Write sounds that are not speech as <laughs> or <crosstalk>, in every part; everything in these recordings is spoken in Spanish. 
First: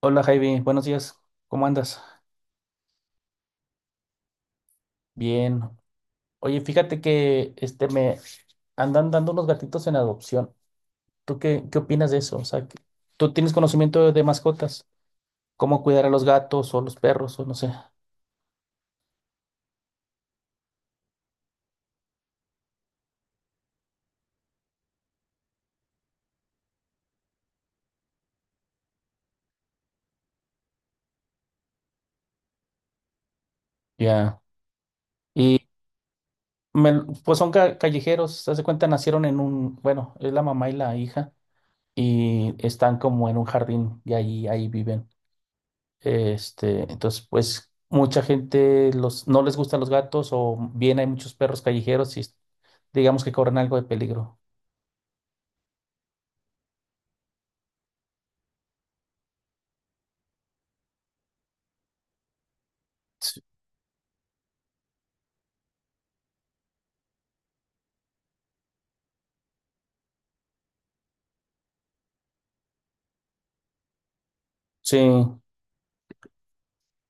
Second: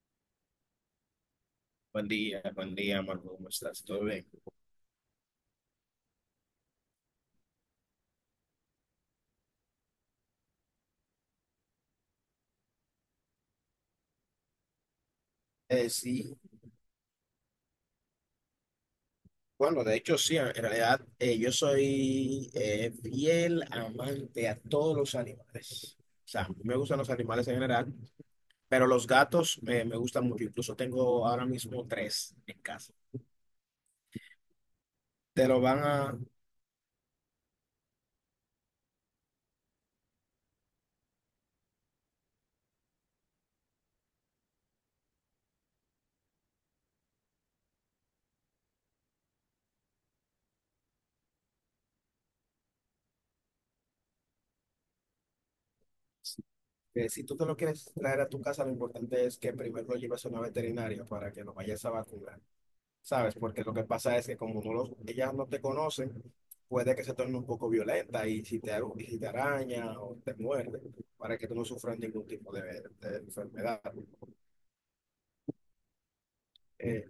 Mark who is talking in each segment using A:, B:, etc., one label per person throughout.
A: Hola Javi, buenos días, ¿cómo andas?
B: Buen día, Marco, ¿cómo estás? ¿Todo bien?
A: Bien. Oye, fíjate que me andan dando unos gatitos en adopción. ¿Tú qué opinas de eso? O sea, ¿tú tienes conocimiento de mascotas? ¿Cómo
B: Eh,
A: cuidar a los
B: sí,
A: gatos o los perros o no sé?
B: bueno, de hecho sí, en realidad yo soy fiel amante a todos los animales. O sea, me gustan los animales en general, pero los gatos me gustan mucho. Incluso tengo ahora mismo 3 en casa.
A: Ya.
B: Te
A: Y
B: lo van a...
A: pues son callejeros, se hace cuenta, nacieron en bueno, es la mamá y la hija y están como en un jardín y ahí viven. Entonces, pues mucha gente no les gustan los gatos o bien hay muchos perros callejeros y digamos que corren algo de peligro.
B: Si tú te lo quieres traer a tu casa, lo importante es que primero lo lleves a una veterinaria para que lo vayas a vacunar. ¿Sabes?
A: Sí,
B: Porque lo que pasa es que como no los, ellas no te conocen, puede que se torne un poco violenta y si te, y si te araña o te muerde, para que tú no sufras ningún tipo de enfermedad.
A: sí,
B: Eh,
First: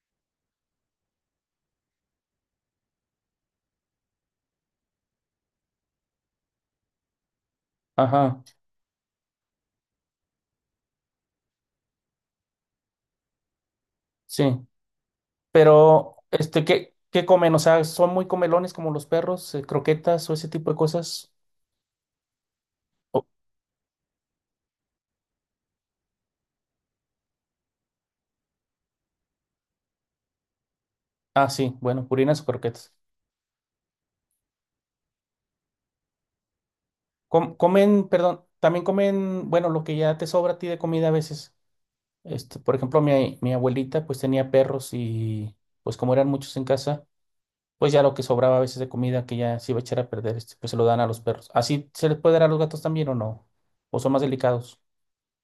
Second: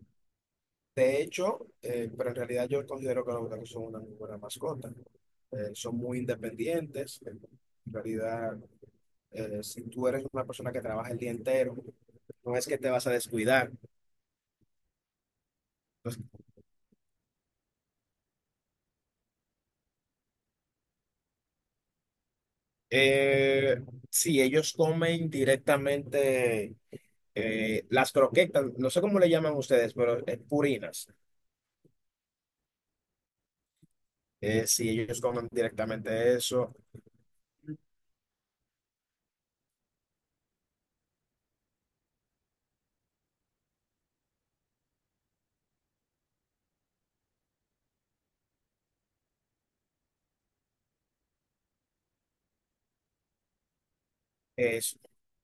B: de hecho, pero en realidad yo considero que los gatos son una muy buena mascota. Son muy independientes. En
A: ajá,
B: realidad, si tú eres una persona que trabaja el día entero, no es que te vas a descuidar.
A: sí. Pero,
B: Entonces,
A: ¿qué comen? O sea, ¿son muy comelones como los perros? ¿Croquetas o ese tipo de cosas? O-
B: eh, si ellos comen directamente las croquetas, no sé cómo le llaman ustedes, pero es purinas.
A: ah, sí, bueno, purinas o croquetas.
B: Si ellos comen directamente eso,
A: Comen, perdón, también comen, bueno, lo que ya te sobra a ti de comida a veces. Por ejemplo, mi abuelita pues tenía perros y pues como eran muchos en casa, pues ya lo que sobraba a veces de comida que ya se iba a echar a perder, pues se lo dan a los perros. ¿Así se les puede dar a los gatos también o no? ¿O son más delicados?
B: es,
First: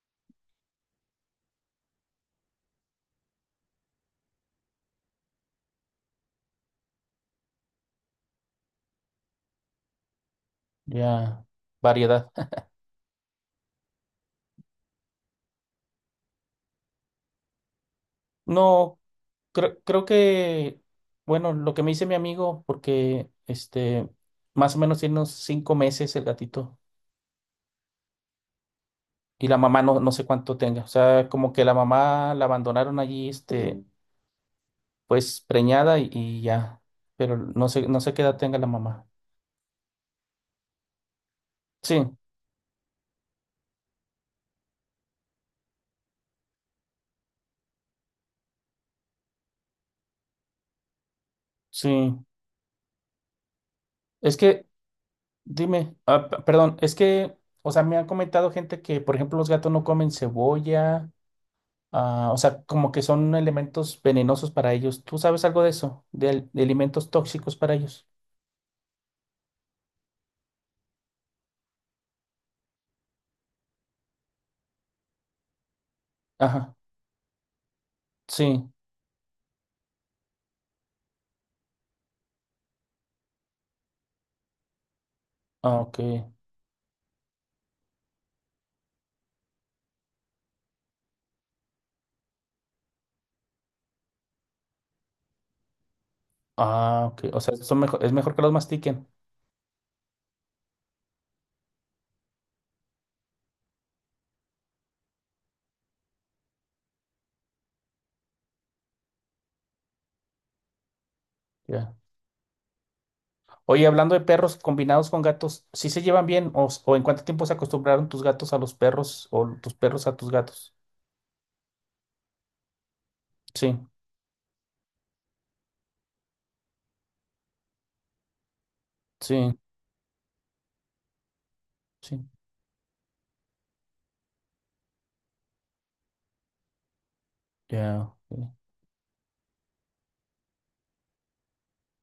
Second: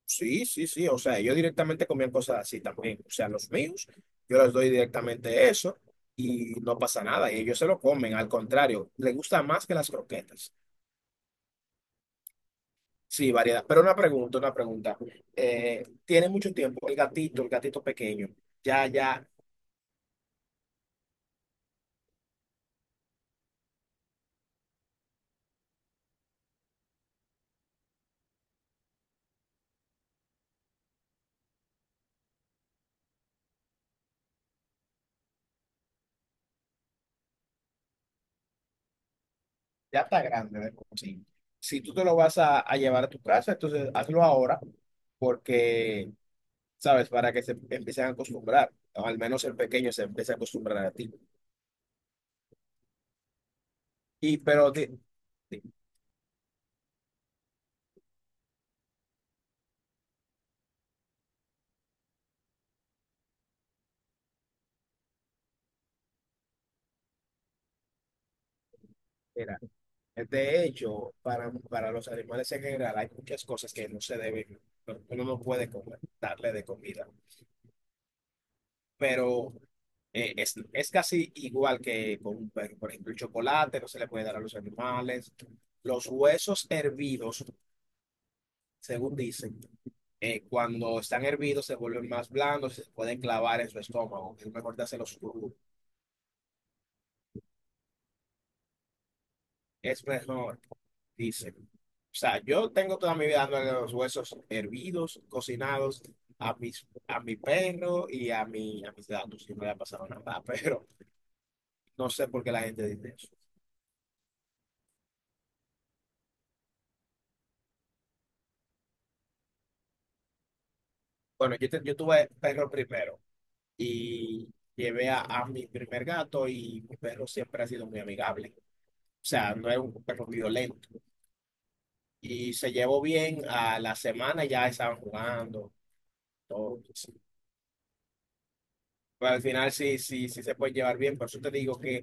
B: sí, sí, sí, o sea, ellos directamente comían cosas así también. O sea, los míos, yo les doy directamente eso y no pasa nada. Y ellos se lo comen, al contrario, les gusta más que las croquetas.
A: Ya, variedad. <laughs>
B: Sí, variedad. Pero una pregunta, una pregunta. Tiene mucho tiempo el gatito pequeño. Ya,
A: No,
B: ya
A: creo que, bueno, lo que me dice mi amigo, porque más o menos tiene unos 5 meses el gatito y la mamá no, no sé cuánto tenga. O sea, como que la mamá la abandonaron allí, pues preñada y ya, pero no sé qué edad tenga la mamá.
B: ya está grande de por sí. Si tú
A: Sí,
B: te lo vas a llevar a tu casa, entonces hazlo ahora porque, ¿sabes? Para que se empiecen a acostumbrar, o al menos el pequeño se empiece a acostumbrar a ti.
A: sí. Es
B: Y
A: que,
B: pero, di-
A: dime, perdón, es que, o sea, me han comentado gente que, por ejemplo, los gatos no comen cebolla. Ah, o sea, como que son elementos venenosos para ellos. ¿Tú sabes algo de eso? De alimentos tóxicos para ellos.
B: mira, de hecho, para los animales en general hay muchas cosas que no se deben, no- uno no puede comer, darle de
A: Ajá,
B: comida,
A: sí.
B: pero es casi igual que con un perro. Por ejemplo, el chocolate no se le puede dar a los animales.
A: Ah, ok.
B: Los huesos hervidos, según dicen, cuando están hervidos se vuelven más blandos, se pueden clavar en su estómago. Es mejor dárselos crudos.
A: Ah, ok. O sea, es mejor que los mastiquen.
B: Es mejor. Dice, o sea, yo tengo toda mi vida dándole los huesos hervidos, cocinados a mis, a mi perro y a, mi, a mis gatos. Y no le ha pasado nada, <laughs> pero
A: Ya.
B: no sé por qué la gente dice eso.
A: Oye, hablando de perros combinados con gatos, ¿sí se llevan bien? ¿O en cuánto tiempo se acostumbraron tus gatos a los perros o tus perros a tus gatos?
B: Bueno, yo, yo tuve perro primero
A: Sí,
B: y llevé a mi primer gato y mi perro siempre ha sido muy amigable. O sea,
A: sí,
B: no es un perro violento.
A: sí.
B: Y se llevó bien, a la semana ya estaban jugando, todo. Pues, sí.
A: Ya, ok,
B: Pero al final sí, sí, sí se puede llevar bien, por eso te digo que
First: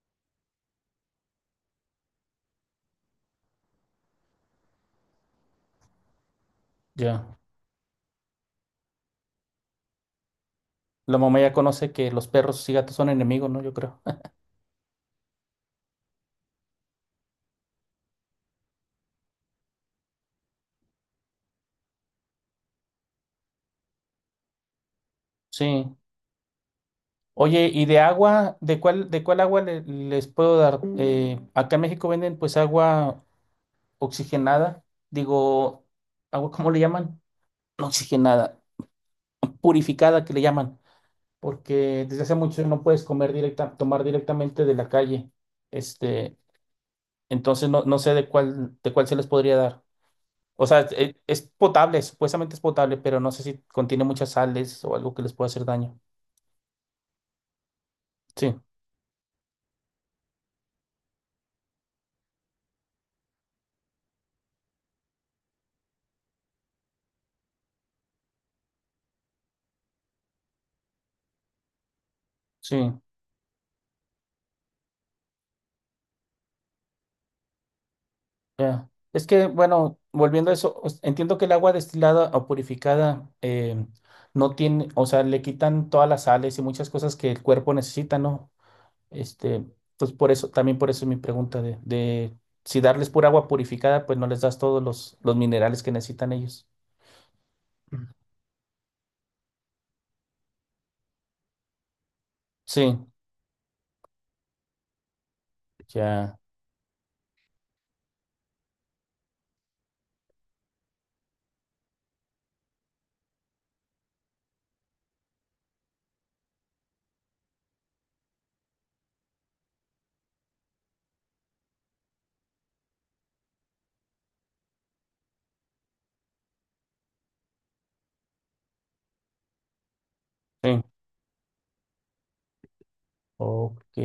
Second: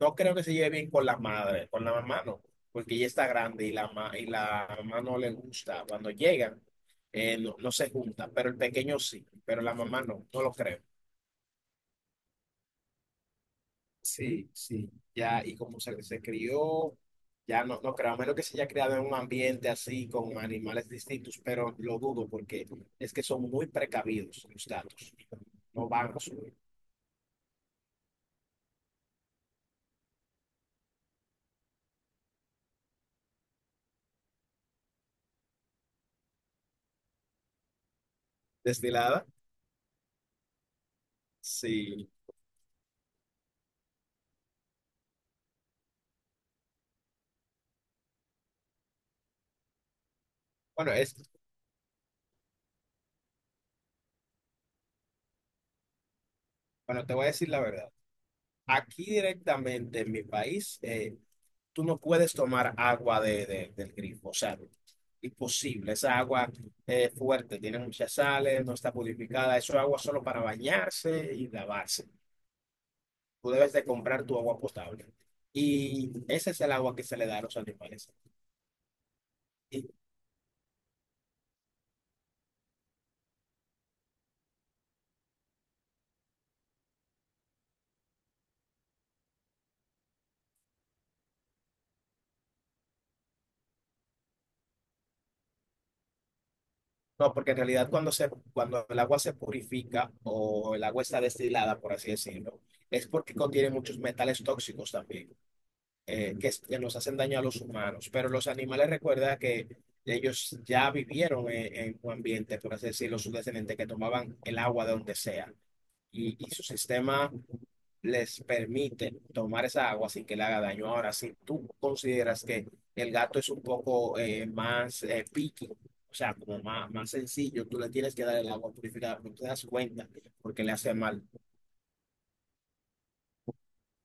B: no creo que se lleve bien con la madre, con la mamá no, porque ella está grande y la, y la mamá no le gusta. Cuando llegan,
A: ya.
B: no, no se juntan, pero el pequeño sí, pero la mamá no, no lo creo.
A: La mamá ya conoce que los perros y gatos son enemigos, ¿no? Yo creo. <laughs>
B: Sí, sí, ya, y como se crió, ya no, no creo, a menos que se haya criado en un ambiente así, con animales distintos, pero lo dudo porque es que son muy precavidos los gatos, no
A: Sí.
B: van a su
A: Oye, ¿y de agua? ¿De cuál agua les puedo dar? Acá en México venden pues agua oxigenada, digo, agua, ¿cómo le llaman? No oxigenada,
B: destilada.
A: purificada que le llaman, porque
B: Sí,
A: desde hace mucho no puedes comer directa, tomar directamente de la calle. Este, entonces no sé de cuál se les podría dar. O sea,
B: bueno,
A: es,
B: es,
A: es potable, supuestamente es potable, pero no sé si contiene muchas sales o algo que les pueda hacer daño.
B: bueno, te voy a decir la verdad.
A: Sí,
B: Aquí directamente en mi país, tú no puedes tomar agua de, del grifo, o sea, imposible. Esa agua es fuerte, tiene muchas sales, no está purificada. Eso es agua solo para bañarse y lavarse.
A: sí.
B: Tú debes de comprar tu agua potable. Y ese es el agua que se le da a los animales.
A: Ya. Es que,
B: Y-
A: bueno, volviendo a eso, entiendo que el agua destilada o purificada no tiene, o sea, le quitan todas las sales y muchas cosas que el cuerpo necesita, ¿no? Este, pues por eso, también por eso es mi pregunta de si darles pura agua purificada, pues no les das todos los minerales que necesitan ellos.
B: no, porque en realidad
A: Mm.
B: cuando, se, cuando el agua se purifica o el agua está destilada, por así decirlo,
A: Sí,
B: es porque contiene muchos metales tóxicos también.
A: ya,
B: Que nos hacen daño a los humanos. Pero los animales, recuerda que ellos ya vivieron en un ambiente, por así decirlo, sus descendientes que tomaban el agua de donde sea. Y su sistema les permite tomar esa agua sin que le haga daño. Ahora, si tú consideras que el gato es un poco más picky, o sea, como más, más sencillo, tú le tienes que dar el agua purificada, no te das cuenta porque le
A: sí,
B: hace mal.
A: ok.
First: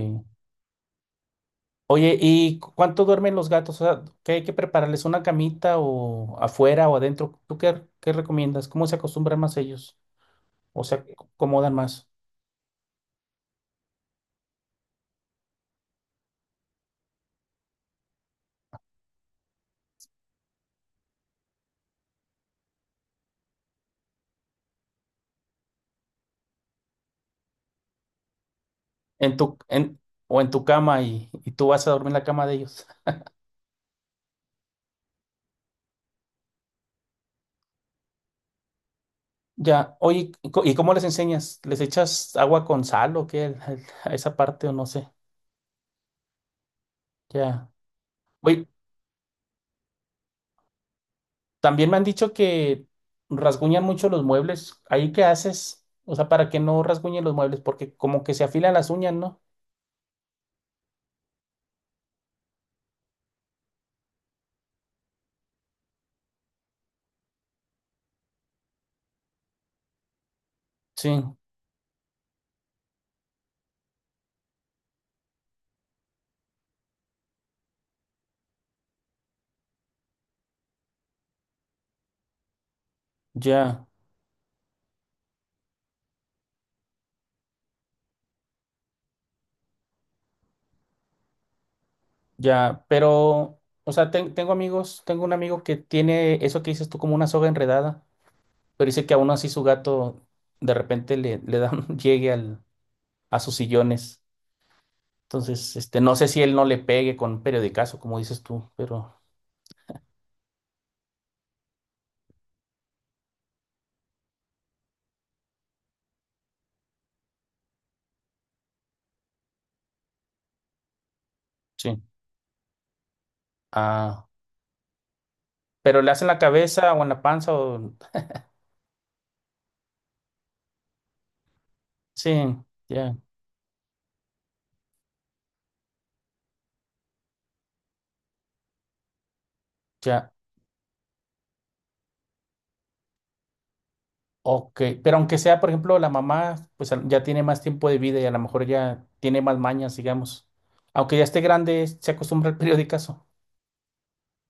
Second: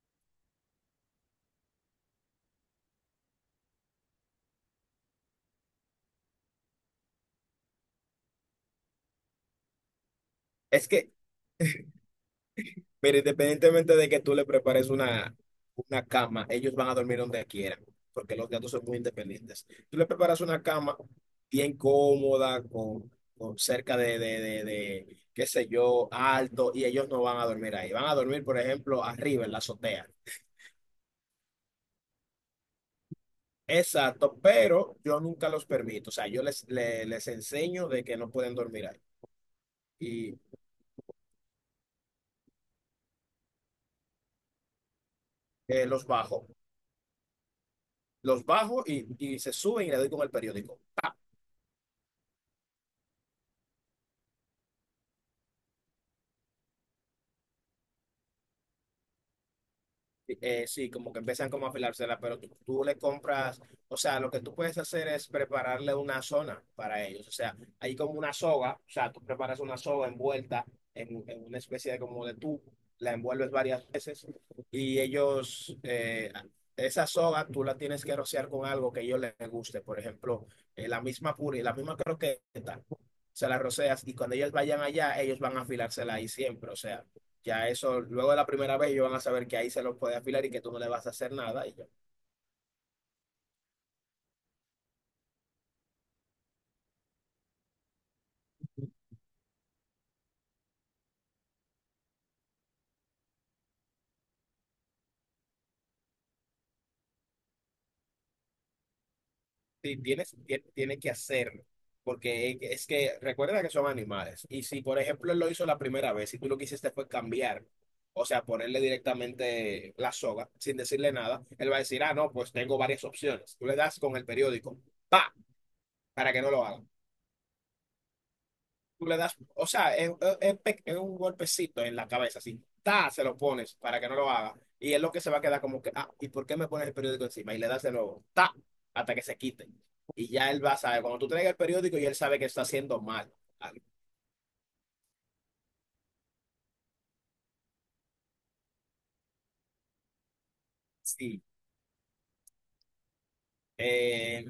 A: Oye, ¿y cuánto duermen los gatos? O sea, ¿qué hay que prepararles? ¿Una camita o afuera o adentro? ¿Tú qué recomiendas? ¿Cómo se acostumbran más ellos? O
B: Es
A: sea,
B: que
A: se acomodan más
B: mira, independientemente de que tú le prepares una cama, ellos van a dormir donde quieran, porque los gatos son muy independientes. Tú le preparas una cama bien cómoda, con cerca de, qué sé yo, alto, y ellos no van a dormir ahí. Van a dormir, por ejemplo,
A: en
B: arriba en
A: tu,
B: la
A: en,
B: azotea.
A: o en tu cama y tú vas a dormir en la cama de ellos.
B: Exacto, pero yo nunca los permito. O sea, yo enseño de que no pueden dormir ahí.
A: Ya, oye,
B: Y
A: ¿y cómo les enseñas? ¿Les echas agua con sal o qué? <laughs> A esa parte o no sé.
B: los bajo.
A: Ya.
B: Los
A: Oye,
B: bajo y se suben y le doy con el periódico.
A: también me han dicho que rasguñan mucho los muebles. ¿Ahí qué haces? O sea, para que no rasguñen los muebles, porque como que se afilan las uñas, ¿no?
B: Sí, como que empiezan como a afilársela, pero tú le compras, o sea, lo que tú puedes hacer es prepararle una zona para ellos, o sea, hay como una soga, o sea, tú preparas una soga envuelta
A: Sí,
B: en una especie de como de tubo, la envuelves varias veces y ellos, esa soga tú la tienes que rociar con algo que a ellos les guste, por ejemplo, la misma la misma croqueta, se la
A: ya,
B: roceas y cuando ellos vayan allá, ellos van a afilársela ahí siempre, o sea. Ya eso, luego de la primera vez, ellos van a saber que ahí se los puede afilar y que tú no le vas a hacer nada. Y yo,
A: ya. Pero, o sea, tengo amigos, tengo un amigo que tiene eso que dices tú como una soga enredada. Pero dice que aún así su gato de repente le da un <laughs> llegue a sus sillones. Entonces, no sé si él no le pegue con un periodicazo, como dices tú, pero
B: sí, tiene que hacerlo. Porque es que recuerda que son animales. Y si, por ejemplo, él lo hizo la primera vez y tú lo que hiciste fue cambiar, o sea, ponerle directamente la soga sin decirle nada, él va a
A: sí.
B: decir, ah, no, pues tengo varias opciones. Tú le das con el
A: Ah,
B: periódico, pa,
A: pero le hacen
B: para
A: la
B: que no lo haga.
A: cabeza o en la panza o...
B: Tú le das, o sea, es un golpecito en la
A: Sí,
B: cabeza, así, ta,
A: ya,
B: se lo pones para que no lo haga. Y es lo que se va a quedar como que, ah, ¿y por qué me pones el periódico encima? Y le das de nuevo, ta, hasta que se quite. Y
A: ya.
B: ya él va a saber, cuando tú traigas el periódico, y él sabe que está haciendo mal. Ah,
A: Ok, pero aunque sea, por ejemplo, la mamá, pues ya tiene más tiempo de vida y a lo mejor ya tiene más mañas, digamos. Aunque ya esté
B: sí.
A: grande, se acostumbra al periodicazo.
B: Eh,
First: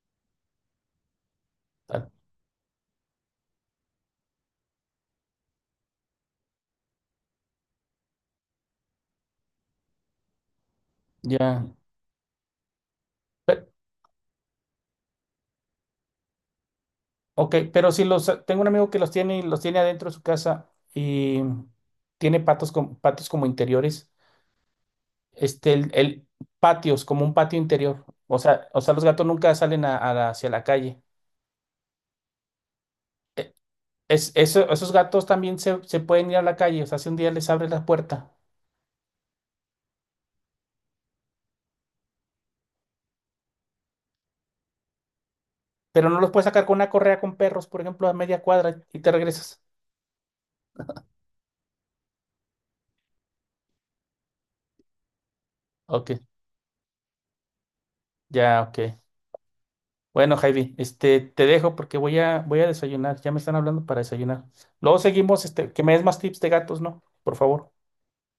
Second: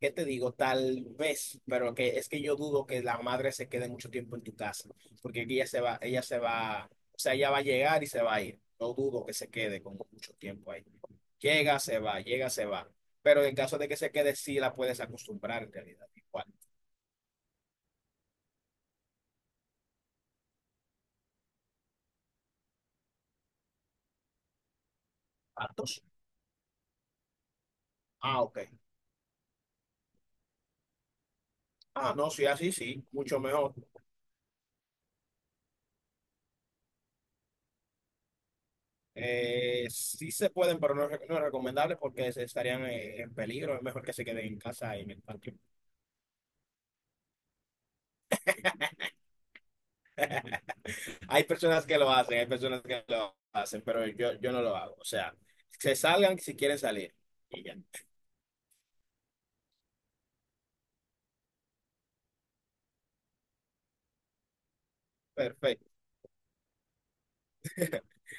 B: ¿Qué te digo? Tal vez, pero
A: Ah,
B: que es que yo dudo que la madre se quede mucho tiempo en tu casa, porque ella se va, o sea, ella va a llegar y se va a ir. No dudo que se quede como mucho tiempo ahí.
A: ya.
B: Llega, se va, llega, se va. Pero en
A: Pe-
B: caso de que se quede, sí la puedes acostumbrar en realidad. Igual.
A: Ok, pero si los, tengo un amigo que los tiene y los tiene adentro de su casa y tiene patios como interiores, este, el,
B: ¿Patos?
A: el- patios, como un patio interior. O
B: Ah, ok.
A: sea, o sea, los gatos nunca salen hacia la calle.
B: Ah, no, sí, así sí, mucho
A: E-
B: mejor.
A: esos gatos también se pueden ir a la calle, o sea, si un día les abres la puerta,
B: Sí se pueden, pero no es, no es recomendable porque se estarían en peligro. Es mejor que se queden en casa y en el patio.
A: pero no los puedes sacar con una correa con perros, por ejemplo, a media cuadra y te regresas.
B: Hay personas que lo hacen, hay personas que lo hacen, pero yo no lo hago. O sea, se
A: Ok,
B: salgan si quieren salir. Y ya.
A: ya, ok. Bueno, Javi, te dejo porque voy a desayunar. Ya me están hablando para desayunar. Luego seguimos, que
B: Perfecto.
A: me des más tips de gatos, ¿no? Por favor.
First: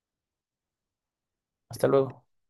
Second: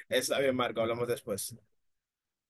B: Está bien, Marco. Hablamos después.
A: Hasta luego.